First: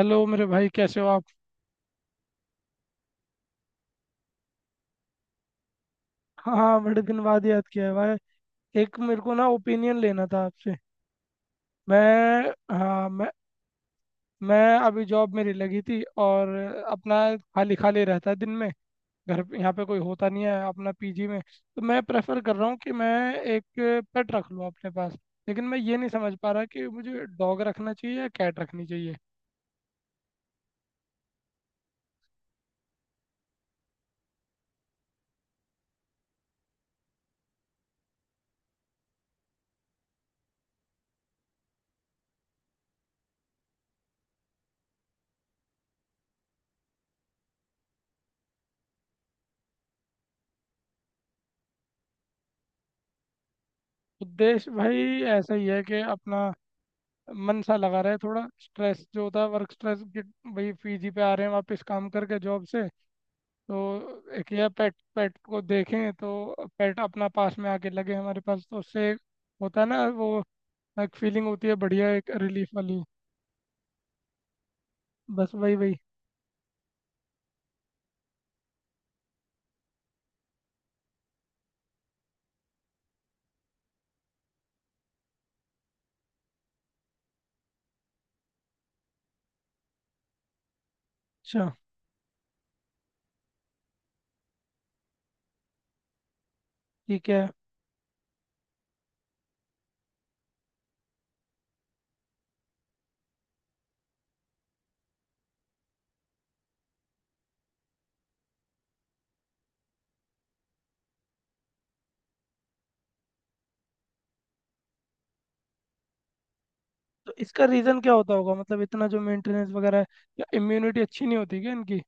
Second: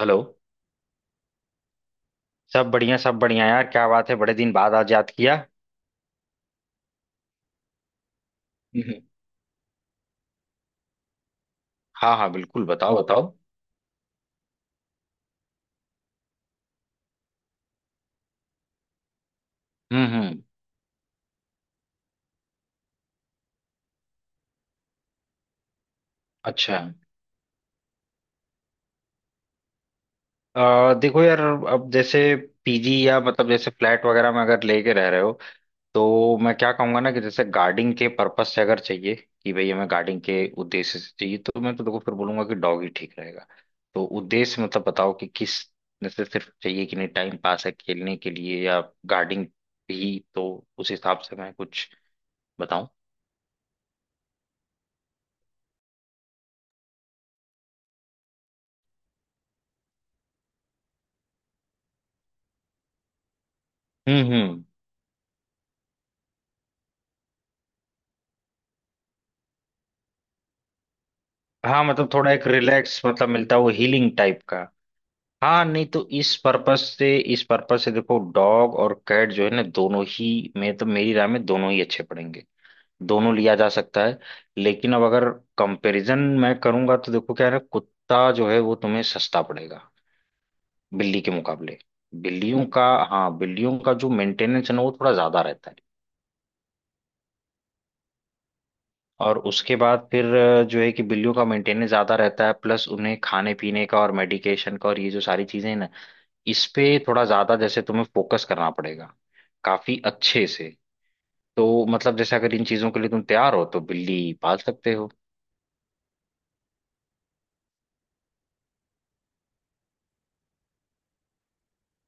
Hello. मेरे भाई कैसे हो आप। सब बढ़िया यार, क्या बात है, बड़े दिन बाद आज याद किया। हाँ हाँ, बड़े दिन बाद याद किया है भाई। एक हम्म। मेरे को ना ओपिनियन लेना था आपसे। हाँ हाँ, मैं बिल्कुल बताओ हाँ बताओ। मैं अभी जॉब मेरी लगी थी और अपना खाली खाली रहता है दिन में। यहाँ पे कोई होता हम्म। नहीं है अपना पीजी में, तो मैं प्रेफर कर रहा हूँ कि मैं एक पेट रख लूँ अपने पास। लेकिन मैं ये नहीं समझ पा रहा अच्छा। कि मुझे डॉग रखना चाहिए या कैट रखनी चाहिए। देखो यार, अब जैसे पीजी या मतलब जैसे फ्लैट वगैरह में अगर लेके रह रहे हो, तो मैं क्या कहूंगा ना, कि जैसे गार्डिंग के पर्पस से अगर चाहिए कि भाई हमें गार्डिंग के उद्देश्य से चाहिए, तो मैं तो देखो फिर बोलूंगा कि डॉग ही ठीक रहेगा। तो उद्देश्य मतलब बताओ कि किस, जैसे सिर्फ चाहिए कि नहीं टाइम पास है खेलने के लिए, या गार्डिंग भी, तो उस हिसाब से मैं कुछ बताऊं। तो देश भाई ऐसा ही है कि अपना मन सा लगा रहे, थोड़ा स्ट्रेस जो होता है वर्क स्ट्रेस, कि भाई फीजी पे आ रहे हैं वापस काम करके जॉब से। तो एक हम्म। यह पेट पेट को देखें तो, पेट अपना पास में आके लगे हमारे पास तो उससे होता है ना वो, एक फीलिंग होती है हाँ, मतलब बढ़िया, थोड़ा एक एक रिलीफ रिलैक्स वाली। मतलब मिलता है वो, हीलिंग टाइप का। बस हाँ, वही नहीं वही तो इस पर्पस से, इस पर्पस से देखो डॉग और कैट जो है ना, दोनों ही में तो मेरी राय में दोनों ही अच्छे पड़ेंगे। दोनों लिया जा सकता है। लेकिन अब अगर कंपैरिजन मैं करूंगा तो देखो क्या है ना, कुत्ता जो है वो तुम्हें सस्ता पड़ेगा बिल्ली के अच्छा, मुकाबले। बिल्लियों का, हाँ, बिल्लियों का जो मेंटेनेंस है ना वो थोड़ा ज्यादा रहता है। ठीक है। और उसके बाद फिर जो है कि बिल्लियों का मेंटेनेंस ज्यादा रहता है, प्लस उन्हें खाने पीने का और मेडिकेशन का और ये जो सारी चीजें हैं ना, इस पे थोड़ा ज्यादा जैसे तुम्हें फोकस करना पड़ेगा, काफी अच्छे से। तो मतलब जैसे अगर इन चीजों के लिए तुम तैयार हो तो बिल्ली पाल सकते हो। तो इसका रीज़न क्या होता होगा, मतलब इतना जो मेंटेनेंस वगैरह है, क्या इम्यूनिटी अच्छी नहीं होती क्या इनकी?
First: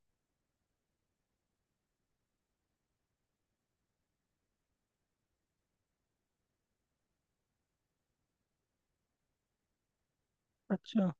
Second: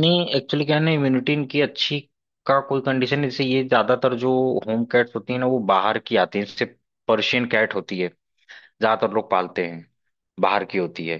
नहीं, एक्चुअली क्या है ना, इम्यूनिटी इनकी अच्छी का कोई कंडीशन नहीं, जैसे ये ज्यादातर जो होम कैट्स होती है ना वो बाहर की आती है, जैसे पर्शियन कैट होती है, ज्यादातर लोग पालते हैं, बाहर की होती अच्छा है।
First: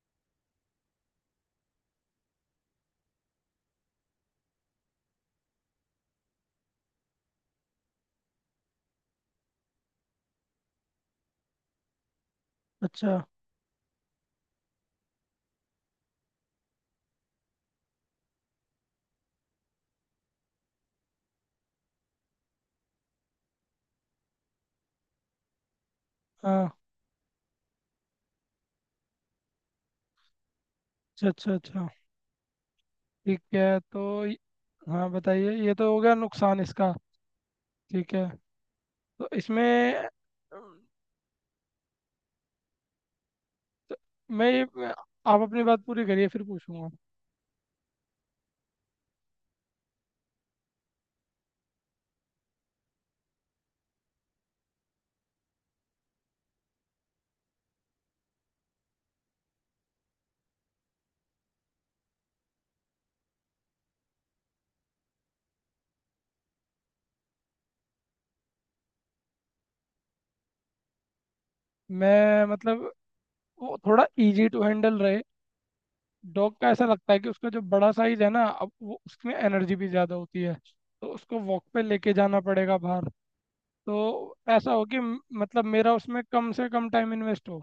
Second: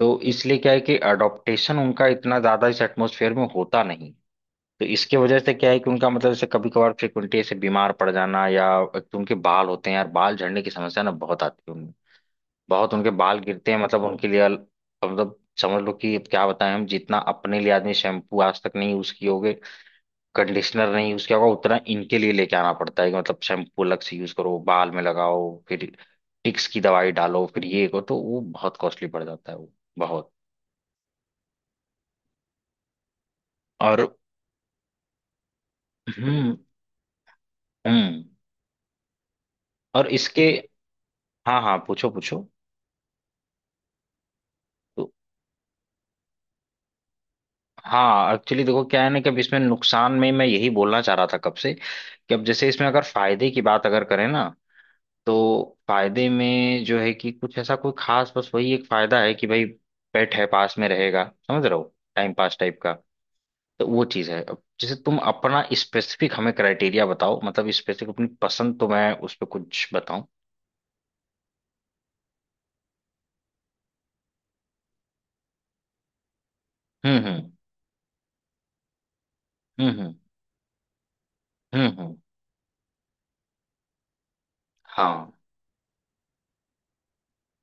तो इसलिए क्या है कि अडॉप्टेशन उनका इतना ज्यादा इस एटमोसफेयर में होता नहीं। तो इसके वजह से क्या है कि उनका मतलब जैसे कभी कभार फ्रिक्वेंटली ऐसे बीमार पड़ जाना, या एक तो उनके बाल होते हैं यार, बाल झड़ने की समस्या ना बहुत आती है उनमें, बहुत उनके अच्छा। बाल गिरते हैं, मतलब उनके लिए मतलब समझ लो कि अब क्या बताएं, हम जितना अपने लिए आदमी शैम्पू आज तक नहीं यूज किए होगे, कंडीशनर नहीं यूज किया होगा, उतना इनके लिए लेके आना पड़ता है कि मतलब शैम्पू अलग से यूज करो, बाल में लगाओ, फिर टिक्स हाँ। की दवाई डालो, फिर ये करो, तो वो बहुत कॉस्टली पड़ जाता है वो, बहुत। अच्छा अच्छा अच्छा, ठीक है। और हाँ, बताइए, ये तो हो गया हम्म नुकसान इसका। ठीक हम्म। है, तो इसमें और इसके, अम, हाँ हाँ, पूछो पूछो। तो मैं ये मैं- तो आप अपनी बात पूरी करिए फिर पूछूंगा। हाँ, एक्चुअली देखो क्या है ना कि अब इसमें नुकसान में मैं यही बोलना चाह रहा था कब से, कि अब जैसे इसमें अगर फायदे की बात अगर करें ना, तो फायदे में जो है कि कुछ ऐसा कोई खास, बस वही एक फायदा है कि भाई पेट है पास में रहेगा, समझ रहे हो, टाइम पास टाइप का। तो वो चीज है। अब जैसे तुम अपना स्पेसिफिक हमें क्राइटेरिया बताओ, मतलब स्पेसिफिक अपनी पसंद, तो मैं उस पर कुछ बताऊं। मैं मतलब वो थोड़ा इजी टू हैंडल रहे। डॉग का ऐसा लगता है कि उसका हम्म। जो बड़ा साइज है ना, अब वो उसमें एनर्जी भी ज़्यादा हम्म। होती है, तो उसको वॉक पे लेके हम्म। जाना पड़ेगा बाहर। तो ऐसा हो कि हाँ। मतलब मेरा उसमें कम से कम टाइम इन्वेस्ट हो।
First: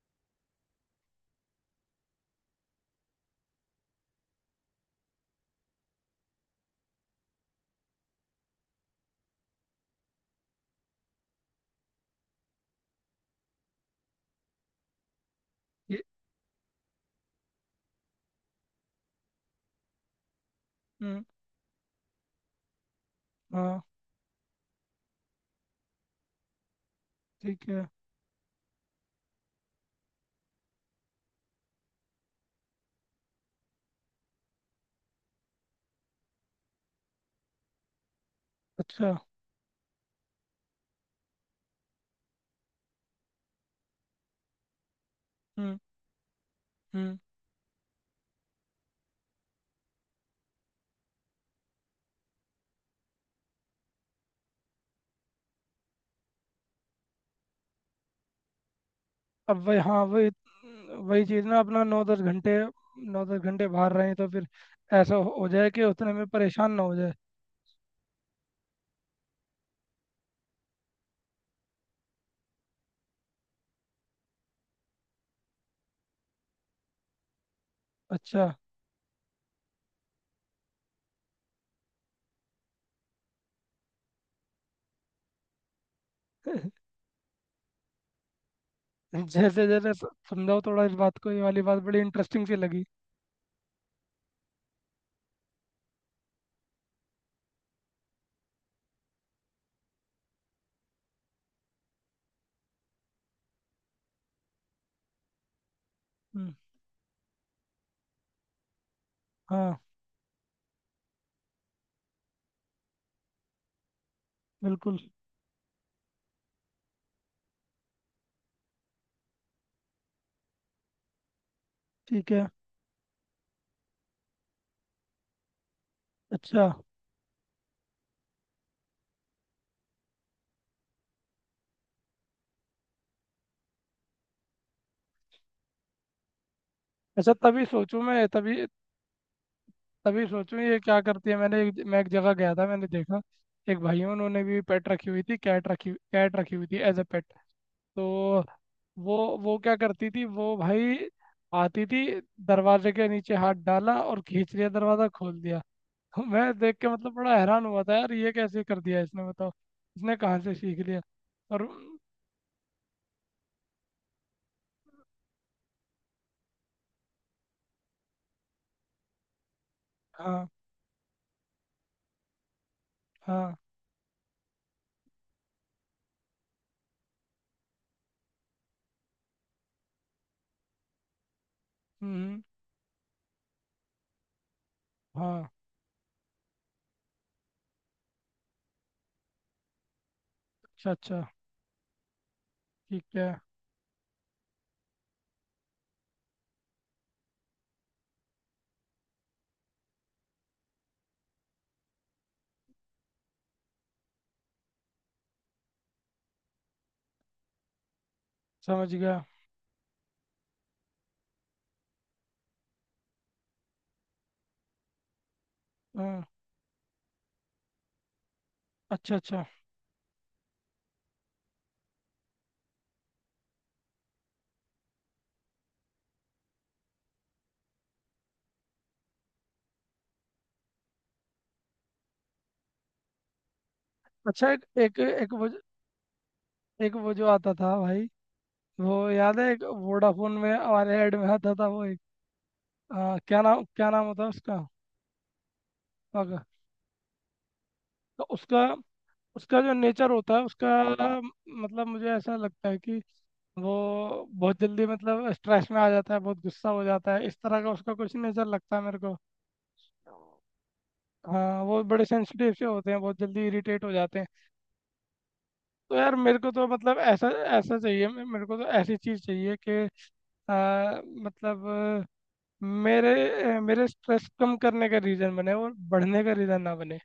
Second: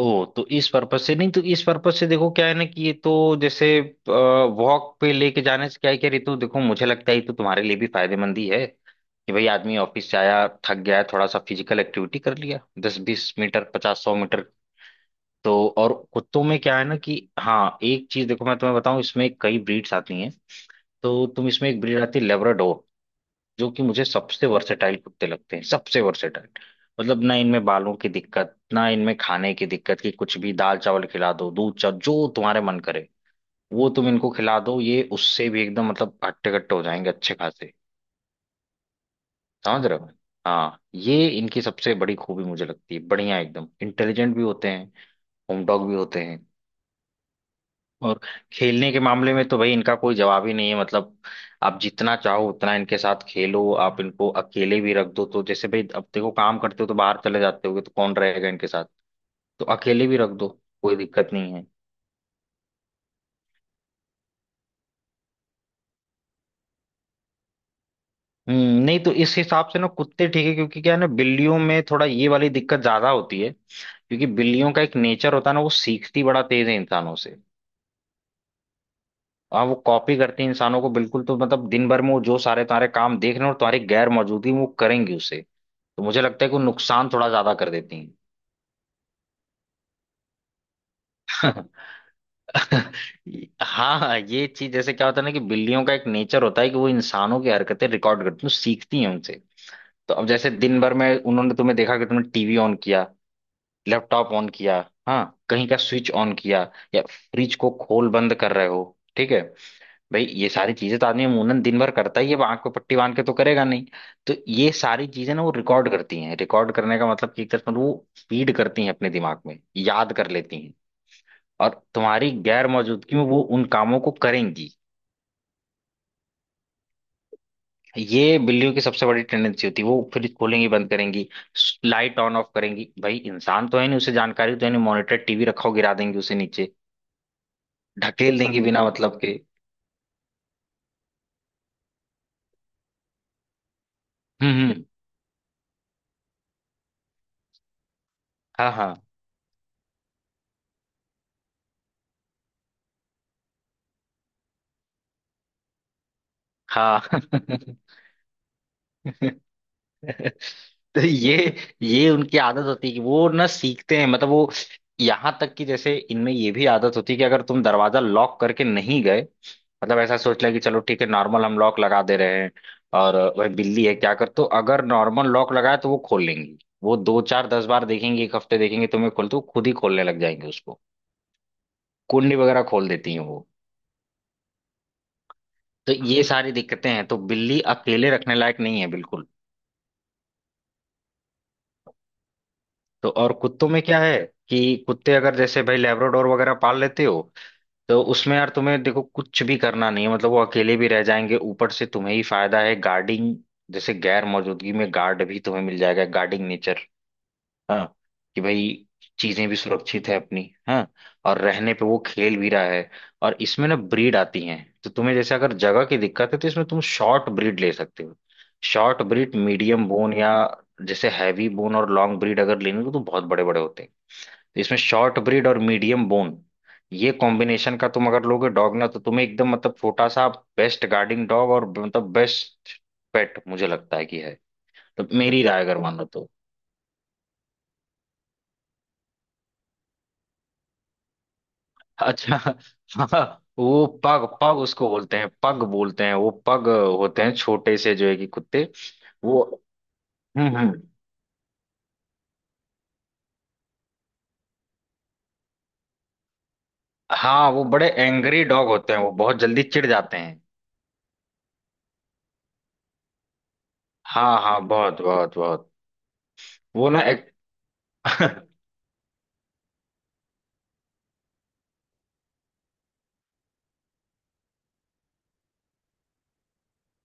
ओ तो इस पर्पज से, नहीं तो इस पर्पज से देखो क्या है ना कि ये तो, जैसे वॉक पे लेके जाने से क्या है, क्या रितु देखो मुझे लगता है ये तो तुम्हारे लिए भी फायदेमंद ही है कि भाई आदमी ऑफिस से आया थक गया है, थोड़ा सा फिजिकल एक्टिविटी कर लिया, 10 20 मीटर, 50 100 मीटर। तो और ये। कुत्तों में क्या है ना कि, हाँ एक चीज देखो मैं तुम्हें बताऊं, इसमें कई ब्रीड्स आती हैं। हम्म। तो तुम इसमें एक ब्रीड आती है लेब्राडोर, जो हाँ, कि मुझे सबसे वर्सेटाइल कुत्ते लगते हैं, सबसे वर्सेटाइल। मतलब ना इनमें ठीक है। बालों की दिक्कत, ना इनमें खाने की दिक्कत, कि कुछ भी दाल चावल खिला दो, दूध चावल जो तुम्हारे मन करे वो तुम इनको खिला दो, ये उससे भी एकदम मतलब हट्टे कट्टे हो जाएंगे, अच्छे खासे, अच्छा। समझ रहे हो। हाँ, ये इनकी सबसे बड़ी खूबी मुझे लगती है, बढ़िया, एकदम इंटेलिजेंट भी होते हैं, होम हम्म डॉग भी होते हैं। हम्म। और खेलने के मामले में तो भाई इनका कोई जवाब ही नहीं है, मतलब आप जितना चाहो उतना इनके साथ खेलो, आप इनको अकेले भी रख दो, तो जैसे भाई अब देखो, काम करते हो तो बाहर चले जाते होगे तो कौन रहेगा इनके साथ, अब तो वही, हाँ अकेले भी वही। रख दो, कोई वही दिक्कत चीज़ नहीं ना, है। अपना नौ दस घंटे, नौ दस घंटे बाहर रहे तो फिर ऐसा हो जाए कि उतने में परेशान ना हो जाए। हम्म, नहीं तो इस हिसाब से ना कुत्ते ठीक है, क्योंकि क्या है ना बिल्लियों में थोड़ा ये वाली दिक्कत ज्यादा होती है, क्योंकि बिल्लियों का एक नेचर होता है ना, वो सीखती बड़ा तेज है इंसानों से। अच्छा। हाँ, वो कॉपी करती हैं इंसानों को बिल्कुल, तो मतलब दिन भर में वो जो सारे तुम्हारे काम देख रहे हैं, और तुम्हारी गैर मौजूदगी में वो करेंगी उसे। तो मुझे लगता है कि वो नुकसान थोड़ा ज्यादा कर देती जैसे जैसे समझाओ थोड़ा इस बात को, ये हैं। वाली बात बड़ी इंटरेस्टिंग सी लगी। हाँ हाँ, ये चीज जैसे क्या होता है ना कि बिल्लियों का एक नेचर होता है कि वो इंसानों की हरकतें रिकॉर्ड करती हैं, वो सीखती हैं उनसे। तो अब जैसे दिन भर में उन्होंने तुम्हें देखा कि तुमने टीवी ऑन किया, लैपटॉप ऑन किया, हाँ, कहीं का स्विच ऑन हम्म, किया, या फ्रिज को खोल बंद कर रहे हो, ठीक है हाँ, भाई ये सारी चीजें तो आदमी अमूमन दिन भर करता ही है, अब आंख पे पट्टी बांध के तो करेगा नहीं। तो ये बिल्कुल। सारी चीजें ना वो रिकॉर्ड करती हैं, रिकॉर्ड करने का मतलब कि एक तरह से वो फीड करती हैं अपने दिमाग में, याद कर लेती हैं, और ठीक तुम्हारी है। गैर मौजूदगी में वो उन कामों को करेंगी। अच्छा ये बिल्लियों की सबसे बड़ी टेंडेंसी होती है, वो फ्रिज खोलेंगी बंद करेंगी, लाइट ऑन ऑफ करेंगी, भाई इंसान तो है नहीं उसे जानकारी तो है नहीं, मॉनिटर टीवी रखा हो गिरा देंगी उसे नीचे, अच्छा, तभी सोचूं मैं ढकेल तभी, देंगी बिना मतलब के। तभी सोचूं ये क्या करती है। मैं एक जगह गया था, मैंने देखा एक भाई है, उन्होंने भी हम्म। पेट रखी हुई थी, कैट रखी हुई थी एज अ पेट। तो हाँ हाँ वो वो क्या करती थी वो भाई, आती थी, दरवाजे के नीचे हाथ डाला और खींच लिया, दरवाजा खोल दिया। तो मैं देख के हाँ। मतलब बड़ा हैरान हुआ था यार, ये कैसे कर दिया इसने, बताओ, इसने कहाँ से सीख लिया। तो ये और ये उनकी आदत होती है कि वो ना सीखते हैं, मतलब वो यहाँ तक कि जैसे इनमें ये भी आदत होती है कि अगर तुम दरवाजा लॉक करके नहीं गए, मतलब ऐसा सोच हाँ लिया कि चलो ठीक है नॉर्मल हम लॉक लगा दे रहे हैं, और वह हाँ। बिल्ली है क्या कर, तो अगर नॉर्मल लॉक लगाए तो वो खोल लेंगी। वो 2 4 10 बार देखेंगे, एक हफ्ते देखेंगे तुम्हें खोल तो वो खुद ही खोलने लग जाएंगे उसको, कुंडी हम्म। वगैरह खोल देती हैं वो। हाँ। तो ये सारी दिक्कतें हैं, तो बिल्ली अकेले रखने लायक नहीं है बिल्कुल। अच्छा अच्छा। ठीक तो है, और कुत्तों में क्या है कि कुत्ते अगर जैसे भाई लैब्राडोर वगैरह पाल लेते हो, तो उसमें यार तुम्हें देखो कुछ भी करना नहीं है, मतलब वो अकेले भी रह जाएंगे, ऊपर से तुम्हें ही फायदा है गार्डिंग, जैसे गैर मौजूदगी में गार्ड भी तुम्हें मिल जाएगा, गार्डिंग नेचर, हाँ, कि भाई समझ गया। चीजें भी सुरक्षित है अपनी, हाँ, और रहने पे वो खेल भी रहा है। और इसमें ना ब्रीड आती हैं, तो तुम्हें जैसे अगर जगह की हाँ। दिक्कत है तो इसमें तुम शॉर्ट ब्रीड ले सकते हो, शॉर्ट अच्छा ब्रीड अच्छा मीडियम बोन, या जैसे हैवी बोन और लॉन्ग ब्रीड अगर लेनी हो तो बहुत बड़े बड़े होते हैं। तो इसमें शॉर्ट ब्रीड और मीडियम बोन, ये कॉम्बिनेशन का तुम अगर लोगे डॉग ना, तो तुम्हें एकदम मतलब छोटा सा बेस्ट गार्डिंग डॉग, और मतलब बेस्ट पेट मुझे लगता है कि है। अच्छा। एक एक तो मेरी राय अगर मानो तो, एक वो जो आता था भाई, वो याद है एक वोडाफोन में हमारे ऐड में आता था वो, एक अच्छा, क्या हाँ, नाम, वो क्या नाम होता पग, पग है उसको बोलते हैं, पग बोलते हैं वो, उसका। पग होते हैं छोटे से जो है तो कि उसका, कुत्ते वो। उसका जो नेचर होता है उसका, हम्म। मतलब मुझे ऐसा लगता है कि वो बहुत जल्दी मतलब स्ट्रेस में आ जाता है, बहुत गुस्सा हो जाता है, इस हाँ तरह वो का बड़े उसका कुछ एंग्री नेचर डॉग लगता है होते मेरे हैं, वो को। बहुत जल्दी चिढ़ जाते हैं। हाँ वो बड़े सेंसिटिव से होते हैं, बहुत जल्दी इरिटेट हो जाते हैं। हाँ हाँ, बहुत बहुत बहुत। तो यार मेरे को तो वो मतलब ना ऐसा, एक, ऐसा चाहिए मेरे को तो ऐसी चीज़ चाहिए कि मतलब मेरे मेरे स्ट्रेस कम करने का रीज़न बने और बढ़ने का रीज़न ना बने।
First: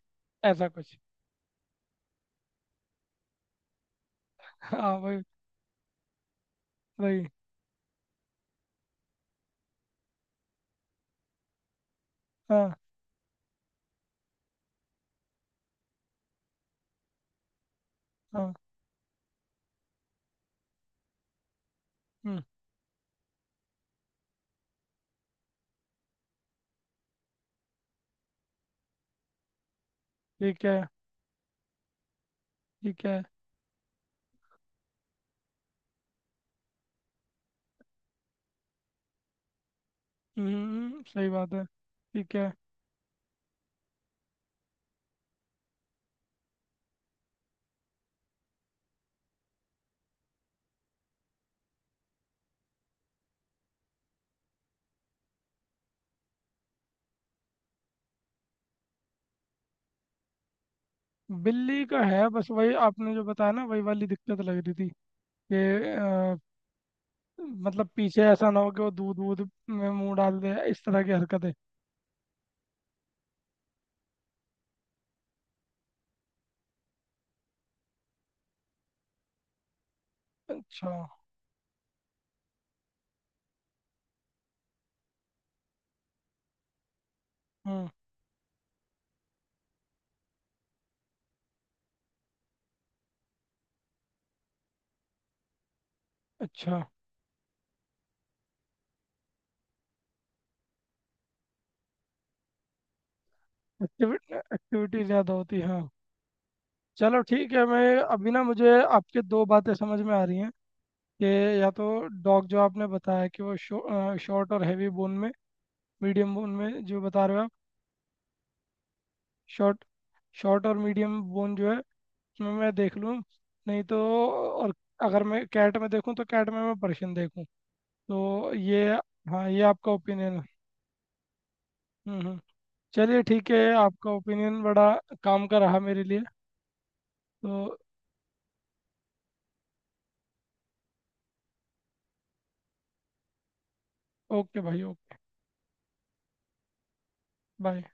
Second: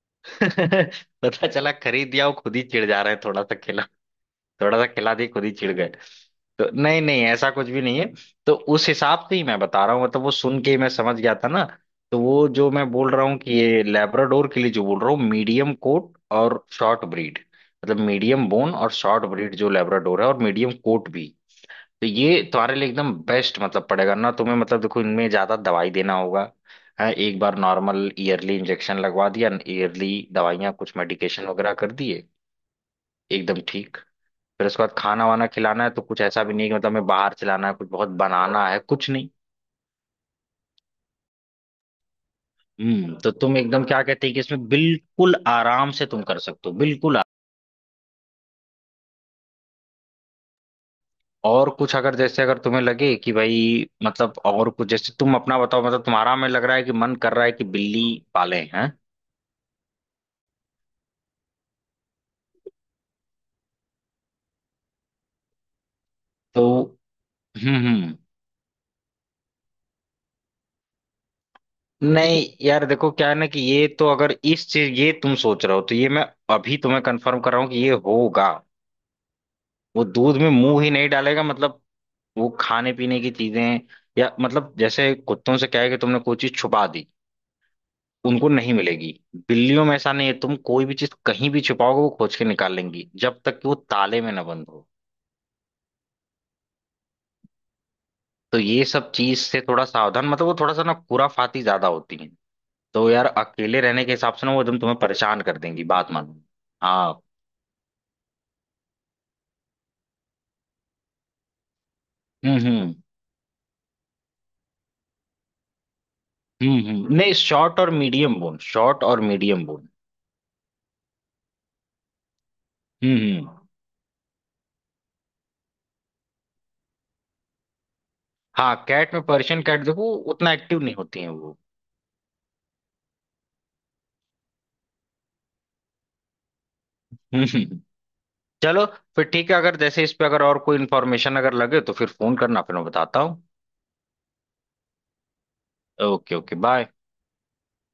ऐसा कुछ। पता चला खरीद दिया वो खुद ही चिढ़ जा रहे हैं थोड़ा सा, थोड़ा सा हाँ खिला वही, दी खुद ही चिढ़ गए। तो नहीं नहीं, वही। ऐसा कुछ भी नहीं है। तो उस हिसाब से ही मैं बता रहा हूँ, मतलब वो सुन के ही मैं समझ गया था ना। तो वो जो हाँ मैं बोल रहा हूँ कि ये लैब्राडोर के लिए जो बोल रहा हूँ, मीडियम कोट और शॉर्ट ब्रीड, मतलब मीडियम हाँ। बोन और शॉर्ट ब्रीड जो लैब्राडोर है, और मीडियम कोट भी। तो हम्म, ये तुम्हारे लिए एकदम बेस्ट मतलब पड़ेगा ना तुम्हें, मतलब देखो इनमें ज्यादा दवाई देना होगा, हाँ, एक बार नॉर्मल ईयरली इंजेक्शन लगवा दिया, ईयरली ठीक दवाइयाँ है, कुछ मेडिकेशन वगैरह कर दिए, ठीक है। एकदम ठीक। फिर उसके बाद खाना वाना खिलाना है तो कुछ ऐसा भी नहीं कि मतलब हमें बाहर से लाना है, कुछ बहुत बनाना है कुछ नहीं। हम्म, सही बात है, ठीक है। हम्म, तो तुम एकदम क्या कहते हैं कि इसमें बिल्कुल आराम से तुम कर सकते हो, बिल्कुल और कुछ अगर जैसे अगर तुम्हें लगे कि भाई मतलब, और कुछ जैसे तुम अपना बताओ, मतलब तुम्हारा में लग रहा है कि मन कर रहा है कि बिल्ली पाले हैं। बिल्ली का है, बस वही आपने जो बताया ना वही वाली दिक्कत लग रही थी कि अ, तो मतलब हम्म। पीछे ऐसा ना हो कि वो दूध वूध में मुंह डाल दे, इस तरह की हरकतें। नहीं यार देखो क्या है ना कि ये तो अगर इस चीज ये तुम सोच रहे हो, तो ये मैं अभी तुम्हें कंफर्म कर रहा हूँ कि ये होगा, वो दूध में मुंह ही अच्छा। नहीं डालेगा, मतलब वो खाने पीने की चीजें, या मतलब जैसे कुत्तों से क्या है कि तुमने कोई चीज छुपा दी हम्म। उनको नहीं मिलेगी, बिल्लियों में ऐसा नहीं है, तुम कोई भी चीज कहीं भी छुपाओगे वो खोज के निकाल लेंगी, जब तक कि वो ताले में ना बंद हो। अच्छा। तो ये सब चीज से थोड़ा सावधान, मतलब वो थोड़ा सा ना खुराफाती ज्यादा होती है। तो यार अकेले रहने के हिसाब एक्टिविटी, से ना वो एकदम तुम्हें एक्टिविटी ज़्यादा परेशान कर होती है, देंगी, हाँ। बात मानो। चलो हाँ। ठीक है, मैं अभी ना, मुझे आपके दो बातें समझ में आ रही हैं कि या तो डॉग जो आपने हम्म। बताया कि वो शॉर्ट और हैवी बोन में, मीडियम बोन में जो हम्म। बता नहीं, रहे हो आप, शॉर्ट और मीडियम बोन, शॉर्ट और मीडियम शॉर्ट, बोन। शॉर्ट और मीडियम बोन जो है उसमें मैं देख लूँ। हम्म हम्म। नहीं तो और, अगर मैं कैट में देखूँ तो कैट में मैं पर्शियन देखूँ, तो हाँ ये। कैट में हाँ पर्शियन ये कैट, आपका देखो ओपिनियन है। उतना एक्टिव नहीं होती है वो। हम्म हम्म। चलिए ठीक है, आपका ओपिनियन बड़ा काम का रहा मेरे लिए। तो चलो, फिर ठीक है, अगर जैसे इस पे अगर और कोई इन्फॉर्मेशन अगर लगे तो फिर फोन करना, फिर मैं बताता हूँ। ओके भाई, okay. Okay okay bye. Bye.